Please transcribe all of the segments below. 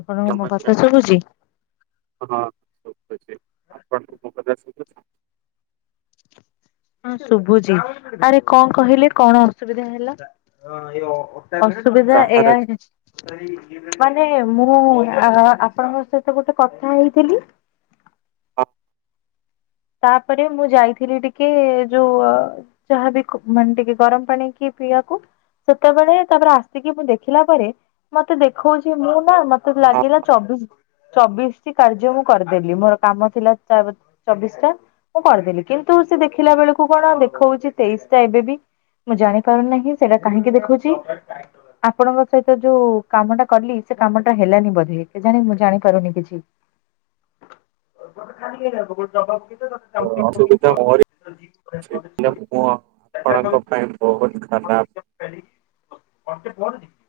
ଆପଣଙ୍କ ମୋ ନମସ୍କାର କଥା ଶୁଭୁଛି? ହଁ ସୁବୁଛି ଆପଣଙ୍କୁ ମୋ କଥା ସୁବୁଛି? ହଁ ଶୁଭୁଛି ଆରେ କଣ କହିଲେ କଣ ଅସୁବିଧା ହେଲା ଅ ସୁବିଧା କାହାର ଏଆଛି। ମାନେ ମୁଁ ଆପଣଙ୍କ ସହିତ ବୋଧେ କଥା ହେଇଥିଲି? ଆ ତାପରେ ମୁଁ ଯାଇଥିଲି ଟିକେ ଯୋଉ ଯାହାବି ମାନେ ଟିକେ ଗରମ ପାଣି କି ପିଇବାକୁ ସେତେବେଳେ ତାପରେ ଆସିକି ମୁଁ ଦେଖିଲା ପରେ ମତେ ଦେଖଉଛି ମୁଁ ନା ମତେ ଲାଗିଲା ଚବିଶ ଚବିଶଟି କାର୍ଯ୍ୟ ମୁଁ କରିଦେଲି ମୋର କାମ ଥିଲା ଚବିଶି। ଏଟା ମୁଁ କରିଦେଲି କିନ୍ତୁ ସେ ଦେଖିଲା ବେଳକୁ କଣ ଦେଖ ହଉଛି ତେଇଶି ଟା ଏବେ ବି। ମୁଁ ଜାଣି ପାରୁ ନାହିଁ ସେଇଟା କାହିଁକି ଦେଖଉଛି ଆପଣଙ୍କ ସହିତ ଯୋଉ କାମ ଟା କଲି ସେ କାମ ଟା ହେଲାନି ବୋଧେ କେଜାଣି ମୁଁ ଜାଣିପାରୁନି କିଛି। [inaudible] ଗୋଟେ ଖାଲି ଖ ହବ ଗୋଟେ ଜବା ପକଛ ତ [unintelligible] ଅ ଅସୁବିଧା ମୋରି। [unintelligible] ଆପଣଙ୍କ ପାଇଁ ବହୁତ ଖରାପ। [unintelligible] [unintelligible]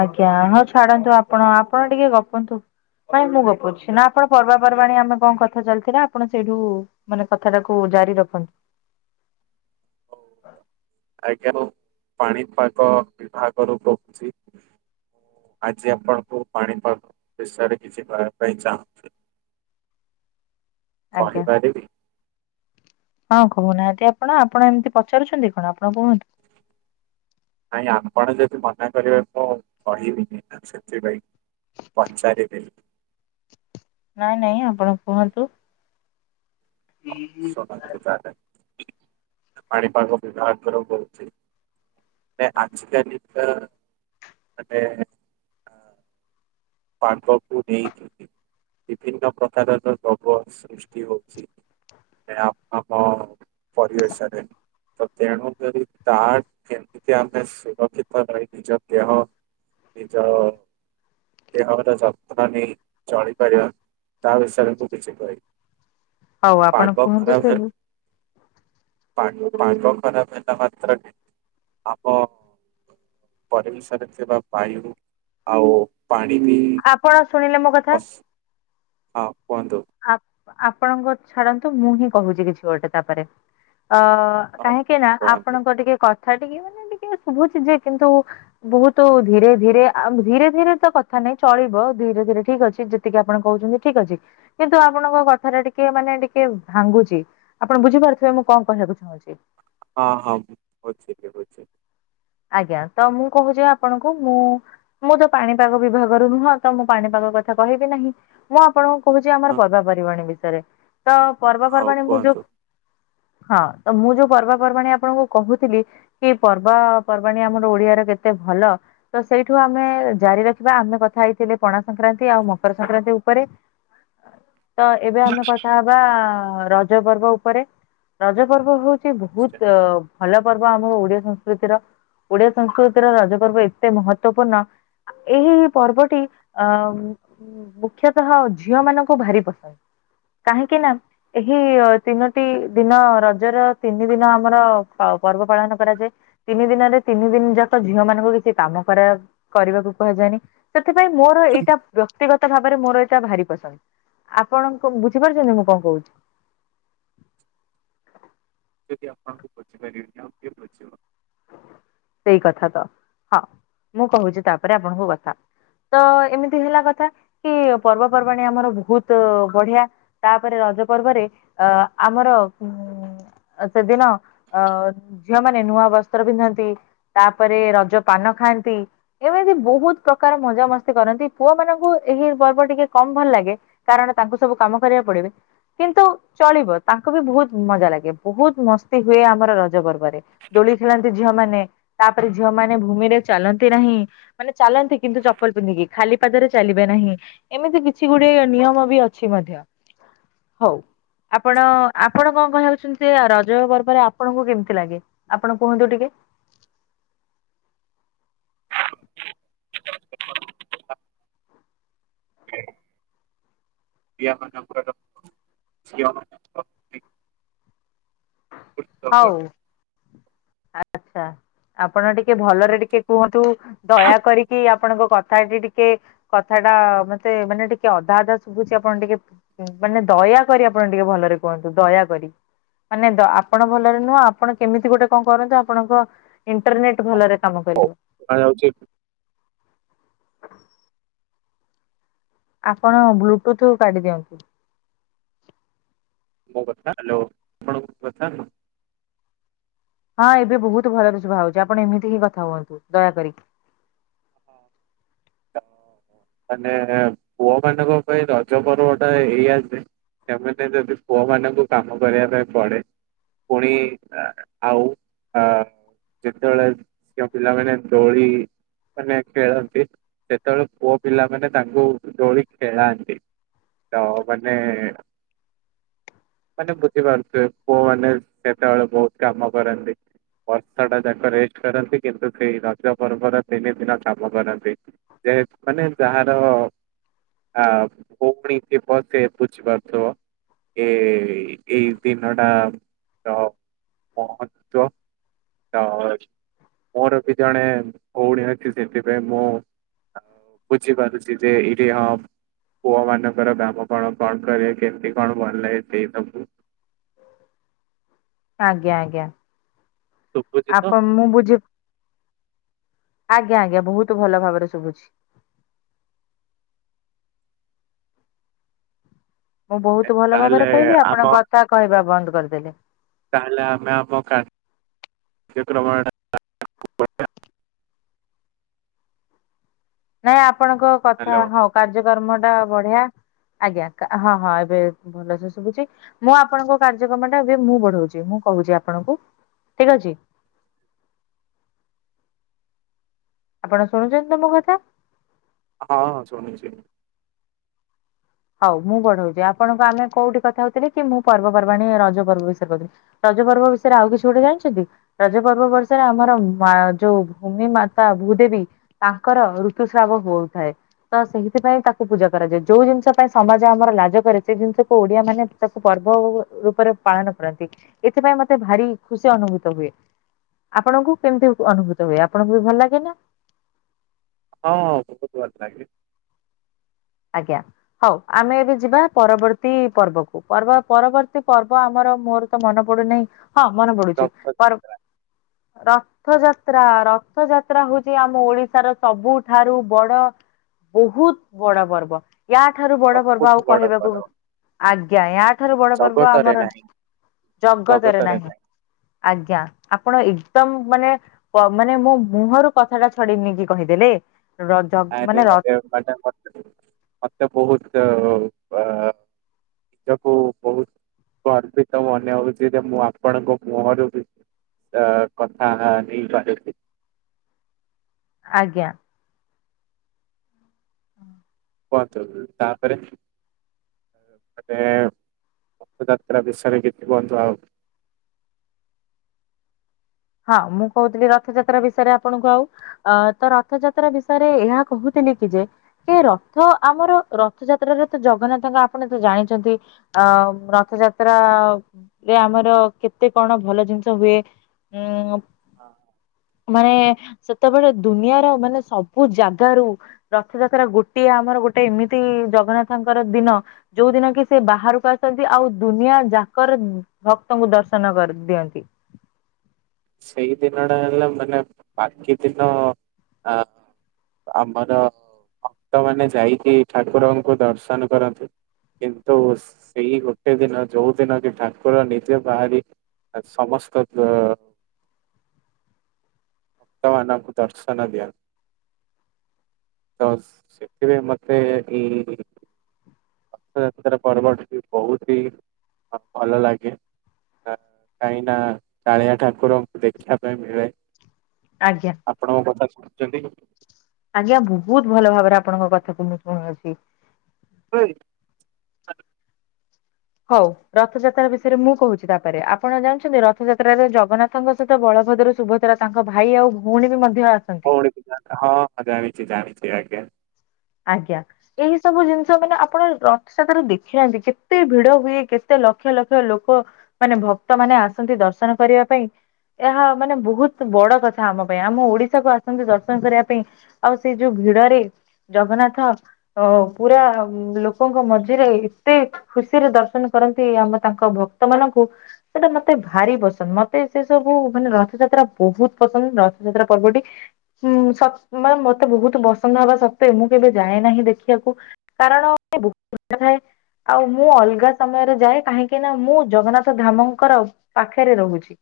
ଆଜ୍ଞା ହଁ ଛାଡନ୍ତୁ ଆପଣ ଆପଣ ଟିକେ ଗପନ୍ତୁ? ନାଇଁ ମୁଁ ଗପୁଛି ନା ଆପଣ ପର୍ବାପର୍ବାଣଣି ଆମେ କଣ କର? କଥା ଚାଲିଥିଲା ଆପଣ ସେଇଠୁ ମାନେ କଥାଟାକୁ ଜାରି ରଖନ୍ତୁ। ଆଜ୍ଞା ମୁଁ ପାଣିପାଗ ବିଭାଗରୁ କହୁଛି। ଆଜି ଆପଣଙ୍କୁ ପାଣି ପାଗ ବିଷୟରେ କିଛି କହିବା ପାଇଁ ଚାହୁଁଛି। ଆଜ୍ଞା କଣପାରିବି? ହଁ କହୁନାହାନ୍ତି ଆପଣ ଆପଣ ଏମିତି ପଚାରୁଛନ୍ତି କଣ ଆପଣ କୁହନ୍ତୁ? ନାଇଁ ଆପଣ ଯଦି ମନା କରିବେ ମୁଁ କହିବିନି ସେଥିପାଇଁ। ପଞ୍ଚାରିବି। ନାଇଁ ନାଇଁ ଆପଣ କୁହନ୍ତୁ? ହୁଁ ହୁଁ। ପାଣି ପାଗ ବିଭାଗରୁ କହୁଛି। ଆଜିିକାଲି ତ ମାନେ ପାଗକୁ ନେଇକିନି ବିଭିନ୍ନ ପ୍ରକାରର ଦ୍ରବ ସୃଷ୍ଟି ହଉଛି। ଏ ଆମର ପରିବେଷରେ ତ ତେଣୁକରି ତା କେମିତି ଆମେ ସୁରକ୍ଷିତ ରହି ନିଜ ଦେହ ନିଜ ଅ ଦେହର ଯତ୍ନ ନେଇ ଚଳିପାରିବା ତା ବିଷୟରେ ମୁଁ କିଛି କହିବି। ହଉ ଆପଣ ପାଗ କୁହନ୍ତୁ ସେ ଖରାପ ହେଲେ ପାଗ ଖରାପ ହେଲା ମାତ୍ରକେ ଆମ ପରିବେଶରେ ଥିବା ବାୟୁ ଆଉ ପାଣି ବି ଆପଣ ଶୁଣିଲେ ମୋ କଥା। ଅସ ହଁ କୁହନ୍ତୁ? ଆପଣଙ୍କ ଛାଡ଼ନ୍ତୁ ମୁଁ ହିଁ କହୁଛି କିଛି ଗୋଟେ ତାପରେ ଅ ହଁ କାହିଁକି ନା କୁହନ୍ତୁ ଆପଣଙ୍କ ଟିକେ କଥା ଟିକେ ମାନେ ଟିକେ ଶୁଭୁଛି ଯେ କିନ୍ତୁ ବହୁତ ଧୀରେ ଧୀରେ ଧୀରେ ଧୀରେ ତ କଥା ନାଇଁ ଚଳିବ ଧୀରେ ଧୀରେ ଠିକ ଅଛି ଜେତିିକେ ଆପଣ କହୁଛନ୍ତି ଠିକ ଅଛି। କିନ୍ତୁ ଆପଣଙ୍କ କଥା ଟା ଟିକେ ମାନେ ଟିକେ ଭାଙ୍ଗୁଛି ଆପଣ ବୁଝିପାରୁଥିବେ ମୁଁ କଣ କହିବାକୁ ଚାହୁଁଛି। ହଁ ହଁ ବୁଝିଲି ବୁଝିଲି। ଆଜ୍ଞା ତ ମୁଁ କହୁଚି ଆପଣଙ୍କୁ ମୁଁ ମୁଁ ତ ପାଣିପାଗ ବିଭାଗରୁ ନୁହଁ ତ ମୁଁ ପାଣିପାଗ କଥା କହିବି ନାହିଁ ମୁଁ ଆପଣ ମୁଁ କହୁଚି ହଁ ଆମର ପର୍ବାପର୍ବାଣୀ ବିଷୟରେ ତ ହଉ ପର୍ବପର୍ବାଣୀ ମୁଁ ଯୋଉ କୁହନ୍ତୁ ହଁ ତ ମୁଁ ଯୋଉ ପର୍ବପର୍ବାଣି ଆପଣଙ୍କୁ କହୁଥିଲି କି ପର୍ବ ପର୍ବାଣୀ ଆମର ଓଡ଼ିଆରେ କେତେ ଭଲ। ତ ସେଇଠୁ ଆମେ ଜାରି ରଖିବା। ଆମେ କଥା ହେଇଥିଲେ ପଣା ସଂକ୍ରାନ୍ତି‌ ଆଉ ମକର ସଂକ୍ରାନ୍ତି ଉପରେ। [inaudible] ତ ଏବେ ଆମେ କଥା ହବା ରଜପର୍ବ ଉପରେ। ରଜ ପର୍ବ ହୋଉ ଚି ବହୁତ୍ ଭଲ ପର୍ବ ଆମ ଓଡ଼ିଆ ସଂସ୍କୃତିର। ଓଡ଼ିଆ ସଂସ୍କୃତିର ରଜ ପର୍ବ ଏତେ ମହତ୍ତ୍ବପୂର୍ଣ୍ଣ। ଆ ଏହି ପର୍ବଟି ଅ ମୁଖ୍ୟତଃ ଝିଅ ମାନଙ୍କୁ ଭାରି ପସନ୍ଦ। କାହିଁକି ନା ଏହି ତିନୋଟି ଦିନ ରଜର ତିନିଦିନ ଆମର ପାଉ ପର୍ବ ପାଳନ କରାଯାଏ। ତିନିଦିନରେ ତିନିଦିନ ଯାକ ଝିଅ ମାନଙ୍କୁ କିଛି କାମ କରା କରିବାକୁ କୁହାଯାଏନି। ସେଥିପାଇଁ ମୋର ଏଇଟା ବ୍ୟକ୍ତିଗତ ଭାବରେ ମୋର ଏଟା ଭାରି ପସନ୍ଦ ଆପଣଙ୍କୁ ବୁଝିପାରୁଚନ୍ତି ମୁଁ କଣ କହୁଚି। ଯଦି ଆପଣଙ୍କୁ ବୁଝିପାରିବିନି ଆଉ କିଏ ବୁଝିବ। ସେଇ କଥା ତ। ହଁ। ମୁଁ କହୁଚି ତାପରେ ଆପଣଙ୍କୁ କଥା। ତ ଏମିତି ହେଲା କଥା କି ପର୍ବପର୍ବାଣିୀ ଆମର ବହୁତ ବଢିଆ ତାପରେ ରଜ ପର୍ବରେ ଅ ଆମର ଉ ସେଦିନ ଅ ଝିଅ ମାନେ ନୂଆ ବସ୍ତ୍ର ପିନ୍ଧନ୍ତି। ତାପରେ ରଜ ପାନ ଖାଆନ୍ତି। ଏମିତି ବହୁତ ପ୍ରକାର ମଜା ମସ୍ତି କରନ୍ତି ପୁଅ ମାନଙ୍କୁ ଏହି ପର୍ବ ଟିକେ କମ ଭଲ ଲାଗେ। କାରଣ ତାଙ୍କୁ ସବୁ କାମ କରିବାକୁ ପଡିବ। କିନ୍ତୁ ଚଳିବ ତାଙ୍କୁ ବି ବହୁତ ମଜା ଲାଗେ ବହୁତ ମସ୍ତି ହୁଏ ଆମର ରଜ ପର୍ବରେ। ଦୋଳି ଖେଳନ୍ତି ଝିଅ ମାନ ତାପରେ ଝିଅ ମାନ ଭୂମିରେ ଚାଲନ୍ତି ନାହିଁ। ମାନେ ଚାଲନ୍ତି କିନ୍ତୁ ଚପଲ ପିନ୍ଧିକି ଖାଲି ପାଦରେ ଚାଲିବେ ନାହିଁ। ଏମିତି କିଛି ଗୁଟେ ନିୟମ ବି ଅଛି ମଧ୍ୟ ହଉ। ଆପଣ-ଅ ଆପଣ କଣ କ ହଉଛନ୍ତି ସେ ରଜ ପର୍ବରେ ଆପଣଙ୍କୁ କେମିତି ଲାଗେ? ଆପଣ କୁହନ୍ତୁ ଟିକେ? [unintelligible] ହଉ [unintelligible] ଆଚ୍ଛା ଆପଣ ଟିକେ ଭଲରେ ଟିକେ କୁହନ୍ତୁ ଦୟା କରିକି ଆପଣଙ୍କ କଥାଟଏଠି ଟିକେ କଥା ଟା-ଆ-ଆ ମତେ ମାନେ ଟିକେ ଅଧା ଅଧା ଶୁଭୁଛି ଆପଣ ଟିକେ ହୁଁ ମାନେ ଦୟାକରି ଆପଣ ଟିକେ ଭଲରେ କୁହନ୍ତୁ ଦୟା କରି। ମାନେ ଦ ଆପଣ ଭଲରେ ନୁହଁ ଆପଣ କେମିତି ଗୋଟେ କଣ କରନ୍ତୁ ଆପଣଙ୍କ ଇଣ୍ଟରନେଟ ଭଲରେ କାମ କରିବ। ଶୁଣା ଯାଉଛି ଆପଣ ବ୍ଲୁଟୁଥ କାଢି ଦିଅନ୍ତୁ। ମୋ କଥା ହ୍ୟାଲୋ ହଁ ଏବେ ବହୁତ ଭଲରେ ଶୁଭା ହଉଛି ଆପଣ ଏମିତି ହିଁ କଥା ହୁଅନ୍ତୁ ଦୟା କରିକି। ହଁ ମାନେ-ଏ-ଏ-ଏ ପୁଅ ମାନଙ୍କ ପାଇଁ ରଜ ପର୍ବଟା ଏଇଆ ଯେ ସେମାନେ ଯଦି ପୁଅ ମାନଙ୍କୁ କାମ କରିବା ପାଇଁ ପଡେ ପୁଣି-ଇ ଆ ଆଉ ଆ ଯେତେବେଳେ ଝିଅ ପିଲାମାନେ ଦୋଳି ମାନେ ଖେଳନ୍ତି ସେତେବେଳେ ପୁଅ ପିଲାମାନେ ତାଙ୍କୁ ଦୋଳି ଖେଳାନ୍ତି। ତ ମାନେ-ଏ-ଏ-ଏ ମାନେ ବୁଝିପାରୁଥିବେ ପୁଅ ମାନେ ସେତେବେଳେ ବହୁତ କାମ କରନ୍ତି। ବର୍ଷା ଟା ଯାକ ରେଷ୍ଟ କରନ୍ତି କିନ୍ତୁ ସେଇ ରଜ ପର୍ବର ତିନି ଦିନ କାମ କରନ୍ତି ଯେହେତୁ ମାନେ ଯାହାର-ଅ-ଅ ଆ-ଆ-ଆ [unintelligible] ଥିବ ସେ ବୁଝି ପାରୁଥିବ। ଏ-ଏ-ଏ ଏଇ ଦିନଟା ତ ମହତ୍ଵ। ତ-ଅ-ଅ ମୋର ବି ଜଣେ ଭଉଣୀ ଅଛି ସେଥିପାଇଁ ମୁଁ ବୁଝିପାରୁଛି ଯେ ଏଇଠି ହଁ ପୁଅ ମାନଙ୍କର କାମ କଣ, କଣ କରେ, କେମିତି କଣ ଭଲ ଲାଗେ ସେଇ ସବୁ। ଆଜ୍ଞା ଆଜ୍ଞା ଶୁଭୁଛି ତ? ଆପଣ ମୁଁ ବୁଝି ଆଜ୍ଞା ଆଜ୍ଞା ବହୁତ ଭଲ ଭାବରେ ଶୁଭୁଛି। ମୁଁ ବହୁତ ଭଲ ତାହେଲେ ଭାବରେ କହିଲି ଆପଣ ଆମ କଥା କହିବା ବନ୍ଦ କରିଦେଲେ। ତାହେଲେ ଆମେ ଆମ କା [unintelligible] ନାଇଁ ଆପଣଙ୍କ କଥା ହ୍ୟାଲୋ। ହଁ କାର୍ଯ୍ୟକ୍ରମ ଟା ବଢିଆ ଆଜ୍ଞା କା ହଁ ହଁ ଏବେ ଏବ୍ ଭଲସେ ଶୁଭୁଛି ମୁଁ ଆପଣଙ୍କ କାର୍ଯ୍ୟକ୍ରମ ଟା ଏବେ ମୁଁ ବଢଉଛି ମୁଁ କହୁଛି ଆପଣଙ୍କୁ। ଠିକ୍ ଅଛି? ଆପଣ ଶୁଣୁଛନ୍ତି ତ ମୋ କଥା? ହଁ ହଁ ଶୁଣୁଛି। ହଉ ମୁଁ ବଢଉଛି ଆପଣଙ୍କୁ ଆମେ କୋଉଠି କଥା ହଉଥିଲେ କି ମୁଁ ପର୍ବପର୍ବାଣି ରଜ ପର୍ବ ବିଷୟରେ କହୁଥିଲି। ରଜ ପର୍ବ ବିଷୟରେ ଆଉ କିଛି ଗୋଟେ ଜାଣିଛନ୍ତି? ରଜ ପର୍ବ ବର୍ଷରେ ଆମର ମା ଯୋଉ ଭୂମି ମାତା ଭୂଦେବୀ ତାଙ୍କର ଋତୁସ୍ରାବ ବହୁ ଥାଏ ତ ସେଇଥିପାଇଁ ତାକୁ ପୂଜା କରାଯାଏ ଯୋଉ ଜିନିଷ ପାଇଁ ସମାଜ ଆମର ଲାଜ କରେ ସେ ଜିନିଷକୁ ଓଡିଆ ମାନେ ତାକୁ ପର୍ବ ଓ-ଓ ରୂପରେ ପାଳନ କରନ୍ତି। ଏଥିପାଇଁ ମତେ ଭାରି ଖୁସି ଅନୁଭୂତ ହୁଏ। ଆପଣଙ୍କୁ କେମତି ଉ ଅନୁଭୂତ ହୁଏ? ଆପଣଙ୍କୁ ବି ଭଲ ଲାଗେ ନା? ହଁ ବହୁତ୍ ଭଲ ଲାଗେ। ଆଜ୍ଞା। ହଉ ଆମେ ଏବେ ଯିବା ପରବର୍ତ୍ତୀ ପର୍ବକୁ। ପର୍ବ ପରବର୍ତ୍ତୀ ପର୍ବ ଆମର ମୋର- ତ ମନ ପଡୁନାହିଁ। ହଁ ମନେ ପଡୁଚି। ପର୍ [inaudible] ର ରଥଯାତ୍ରା। ରଥଯାତ୍ରା ହୋଉଚି ଆମ ଓଡିଶାର ସବୁଠାରୁ ବଡ- ବହୁତ୍ ବଡ ପର୍ବ। ୟା ଠାରୁ ବଡ ପର୍ବ ସବୁଠୁ ଆଉ ବଡ କହିବାକୁ ପର୍ବ। ଆଜ୍ଞା। ୟା ଠାରୁ ବଡ ପର୍ବ ଜଗତରେ ଆମର- ନାହିଁ ଜଗତରେ ନାହିଁ। ଆଜ୍ଞା ଆପଣ ଏକଦମ୍ ମାନେ- ପ ମାନେ ମୋ ମୁହଁରୁ କଥାଟା ଛଡେଇ ନେଇକି କହିଦେଲେ ରଜ୍- ଆରେ ମନେ [inaudible] ମତେ ମତେ ବହୁତ ଅ ନିଜକୁ ବହୁତ୍ ଗର୍ବିତ ମନେ ହେଉଚିଯେ ମୁଁ ଆପଣଙ୍କ ମୁହଁରୁ କି- ଅ କଥା ନେଇପାରୁଚି। ଆଜ୍ଞା। କୁହନ୍ତୁ ତାପରେ? ମାନେ ରଥଯାତ୍ରା ବିଷୟରେ କିଛି କୁହନ୍ତୁ ଆଉ? ହଁ ମୁଁ କହୁଥିଲି ରଥଯାତ୍ରା ବିଷୟରେ ଆପଣଙ୍କୁ ଆଉ। ଅ ତ ରଥଯାତ୍ରା ବିଷୟରେ ଏହା କହୁଥିଲି କି ଯେ- ଏ ରଥ ଆମର ରଥଯାତ୍ରାରେ ତ ଜଗନ୍ନାଥଙ୍କ ଆପଣ ତ ଜାଣିଚନ୍ତି। ଅ ରଥଯାତ୍ରା ରେ ଆମର କେତେ କଣ ଭଲ ଜିନିଷ ହୁଏ। ଉଁ ହଁ ମାନେ। ସେତେବେଳେ ଦୁନିଆର ମାନେ ସବୁ ଜାଗାରୁ- ରଥଯାତ୍ରା ଗୋଟିଏ ଆମର ଗୋଟେ ଏମିତି ଜଗନ୍ନାଥଙ୍କର ଦିନ। ଯୋଉଁ ଦିନ କି ସେ ବାହାରକୁ ଆସନ୍ତି। ଆଉ ଦୁନିଆ ଯାକର- ଭକ୍ତ ଙ୍କୁ ଦର୍ଶନ କରି ଦିଅନ୍ତି। ସେଇଦିନଡ଼ା ହେଲା ମାନେ ବାକି ଦିନଅଁ ଆ। ଆମର ଭକ୍ତମାନେ ଯାଇକି ଠାକୁରଙ୍କୁ ଦର୍ଶନ କରନ୍ତି। କିନ୍ତୁ ସେଇ ଗୋଟେ ଦିନ ଯୋଉଁ ଦିନକି ଠାକୁର ନିଜେ ବାହାରି ଆ ସମସ୍ତ ଗଁ। ଭକ୍ତମାନଙ୍କୁ ଦର୍ଶନ ଦିଅନ୍ତି। ତ ସେଥିପେଇଁ ମତେ ଇଁ। ରଥଯାତ୍ରା ପର୍ବ ଟି ବହୁତି ମତେ ଭଲ ଲାଗେ। ନାଁ କାହିଁନା କାଳିଆ ଠାକୁରଙ୍କୁ ଦେଖିବା ପାଇଁ ମିଳେ। ଆଜ୍ଞା। ଆପଣଙ୍କ ମୋ କଥା ଶୁଣୁଚନ୍ତି? ଆଜ୍ଞା ବହୁତ୍ ଭଲ ଭାବରେ ଆପଣଙ୍କ କଥାକୁ ମୁଁ ଶୁଣୋଉଚି। ହୋଇ। ହଉ ରଥଯାତ୍ରା ବିଷୟରେ ମୁଁ କହୁଛି ତାପରେ। ଆପଣ ଜାଣିଛନ୍ତି ରଥଯାତ୍ରାରେ ଜଗନ୍ନାଥ- ତାଙ୍କ ସହିତ ବଳଭଦ୍ର ସୁଭଦ୍ରା ତାଙ୍କ ଭାଇ ଆଉ ଭଉଣୀ ବି ମଧ୍ୟ ଆସ୍ ଭଉଣୀକୁ ତ ହଃ ଜାଣିଚି ଜାଣିଚି ଆଜ୍ଞା। ଆଜ୍ଞା। ଏହି ସବୁ ଜିନିଷ ମାନେ ଆପଣ ରଥଯାତ୍ରାରେ ଦେଖିନାହାନ୍ତି। କେତେ ଭିଡ ହୁଏ କେତେ ଲକ୍ଷ ଲକ୍ଷ ଲୋକ। ମାନେ ଭକ୍ତମାନେ ଆସନ୍ତି ଦର୍ଶନ କରିବା ପାଇଁ। ଏହା ମାନେ ବହୁତ ବଡ କଥା ଆମ ପାଇଁ ଆମ ଓଡିଶାକୁ ଆସନ୍ତି ଦର୍ଶନ କରିବା ପାଇଁ। ଆଉ ସେଇ ଯୋଉ ଭିଡରେ ଜଗନ୍ନାଥ। ଅ ପୁରା ଲୋକଙ୍କ ମଝିରେ ଏତେ। ଖୁସିରେ ଦର୍ଶନ କରନ୍ତି ଆମେ ତାଙ୍କ ଭକ୍ତ ମାନଙ୍କୁ। ସେଟା ମତେ ଭାରି ପସନ୍ଦ ମତେ ସେସବୁ ମାନେ ରଥଯାତ୍ରା ବହୁତ ପସନ୍ଦ ରଥଯାତ୍ରା ପର୍ବଟି। ହୁଁ ସକ୍ସ ମତେ ବହୁତ ବର୍ଷ ନୁହଁ ଅବଶ୍ୟ। କି ମୁଁ କେବେ ଯାଏ ନାହିଁ ଦେଖିବାକୁ କାରଣ ବହୁତ [unintelligible] ଥାଏ ଆଉ ମୁଁ ଅଲଗା ସମୟରେ ଯାଏ କାହିଁକି ନାଁ ମୁଁ ଜଗନ୍ନାଥଧାମଙ୍କର। ପାଖେରେ ରହୁଛି।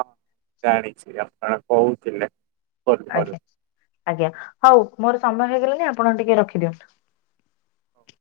ହଁ ମୁଁ ଜାଣିଛି ଆପଣ କହୁଥିଲେ। ଫୋନ କରୁ ଆଜ୍ଞା ଆଜ୍ଞା ହଉ ମୋର ସମୟ ହେଇଗଲାଣିି ଆପଣ ଟିକେ ରଖିଦିଅନ୍ତୁ। ହ ଉ।